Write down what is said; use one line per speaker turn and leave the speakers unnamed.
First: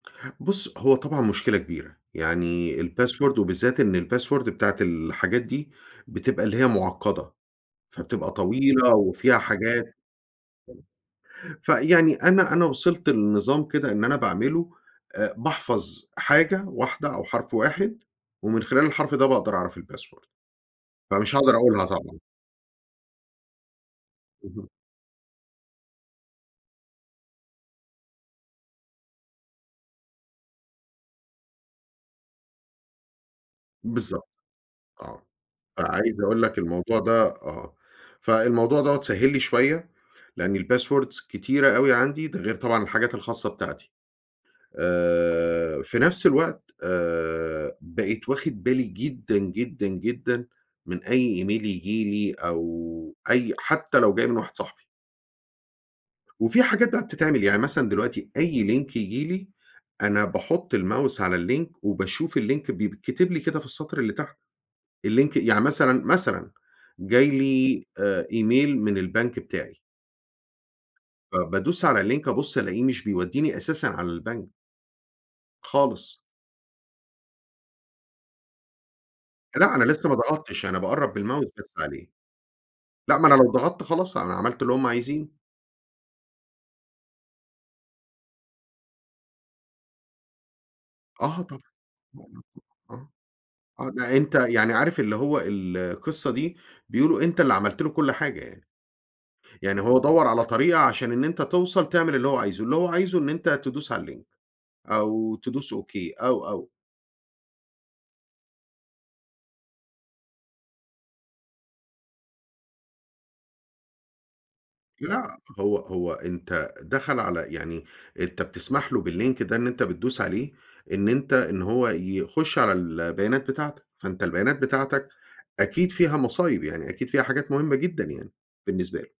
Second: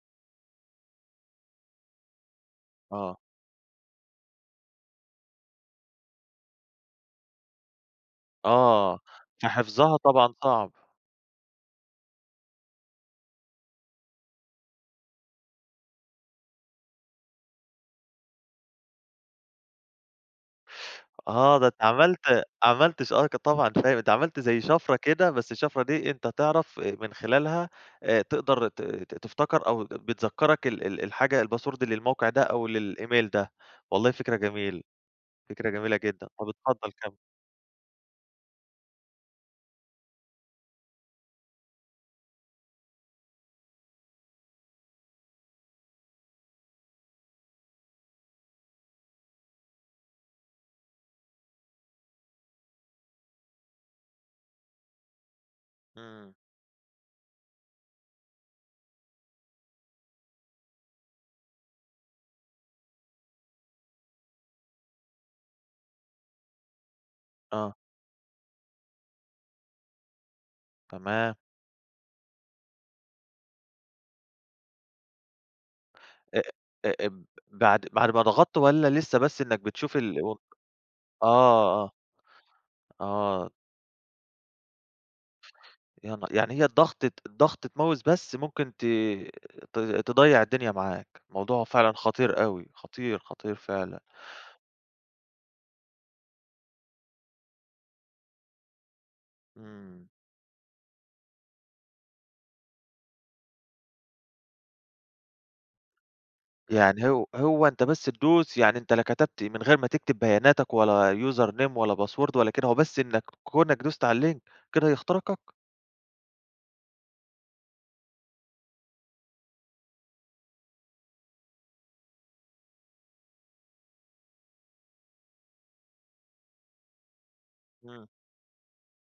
بُص، هو طبعًا مشكلة كبيرة. يعني
آه.
الpassword وبالذات إن الpassword بتاعة الحاجات دي بتبقى اللي هي معقدة. فبتبقى طويلة
آه،
وفيها حاجات.
فحِفْظها طبعًا صعب.
فيعني أنا أنا وصلت لنظام كده إن أنا باعمله آآ، باحفظ حاجة واحدة أو حرف واحد، ومن خلال الحرف ده باقدر أعرف الpassword. فمش هاقدر
آه، ده أنت
أقولها طبعًا.
عملت عملت ش آه ك طبعًا فاهم عملت زي
اهم.
شفرة كده، بس الشفرة دي أنت تعرف آآ، من خلالها آآ تقدر ت-ت تفتكر أو بتذكرك ال ال الحاجة الpassword للموقع ده أو للemail ده. والله
بالضبط.
فكرة جميلة،
آه.
فكرة جميلة
فعايز
جدًا.
أقول
طب
لك
اتفضل
الموضوع
كَمّل.
ده آه. فالموضوع دوّة سهِّل لي شوية لأن الpasswords كتيرة أوي عندي. ده غير طبعًا الحاجات الخاصة بتاعتي. آآ، في نفس الوقت آآ، بقيت واخد بالي جدًا، جدًا، جدًا، من أي email ييجي لي أو أي حتّى لو جاي من واحد صاحبي.
امم.
وفي حاجات بقي بتتعمل، يعني مثلًا دلوقتي أي link يجيلي أنا باحط الmouse على الlink وباشوف الlink بيتكتب لي كده في السطر اللي تحت الlink يعني مثلًا، مثلًا جاي
آه.
لي آآ، email من البنك بتاعي.
تمام.
فبادوس على الlink أبص ألاقيه مش بيوديني أساسًا على البنك. خالص.
أ أ أب بعد بعد ما ضغطت والّا لسّه بس إنّك
لأ أنا
بتشوف
لسه ما
ال
ضغطتش. أنا باقرب بالmouse بس
آه، آه.
عليه. لأ ما أنا لو
آه.
ضغطت خلاص أنا عملت اللي هُم عايزينه.
يا ن يعني هي الضغطة الضغطة mouse بس ممكن ت ت تضيّع الدنيا معاك.
آه طبعًا.
الموضوع فعلًا خطير
[unintelligible]
أوي،
آه.
خطير، خطير
آه
فعلًا.
ده أنت يعني عارف اللي هو القصّة دي بيقولوا أنت اللي عملت له كل حاجة يعني. يعني هو
امم.
دوّر على طريقة عشان إن أنت توصل تعمل اللي هو عايزه. اللي هو عايزه إن أنت تدوس على الlink أو تدوس OK أو، أو
يعني هو هو أنت بس تدوس يعني أنت لا كتبت من غير ما تكتب بياناتك ولا username ولا password ولا كده هو بس إنّك كونك دوست على الlink كده
لأ
يخترقك؟
هو هو أنت دخل على يعني أنت بتسمح له بالlink ده إن أنت بتدوس عليه إن أنت إن هو يخش على البيانات بتاعتك. فأنت البيانات بتاعتك أكيد فيها مصايب. يعني أكيد فيها حاجات مهمة جدًا
امم.
يعني بالنسبة له.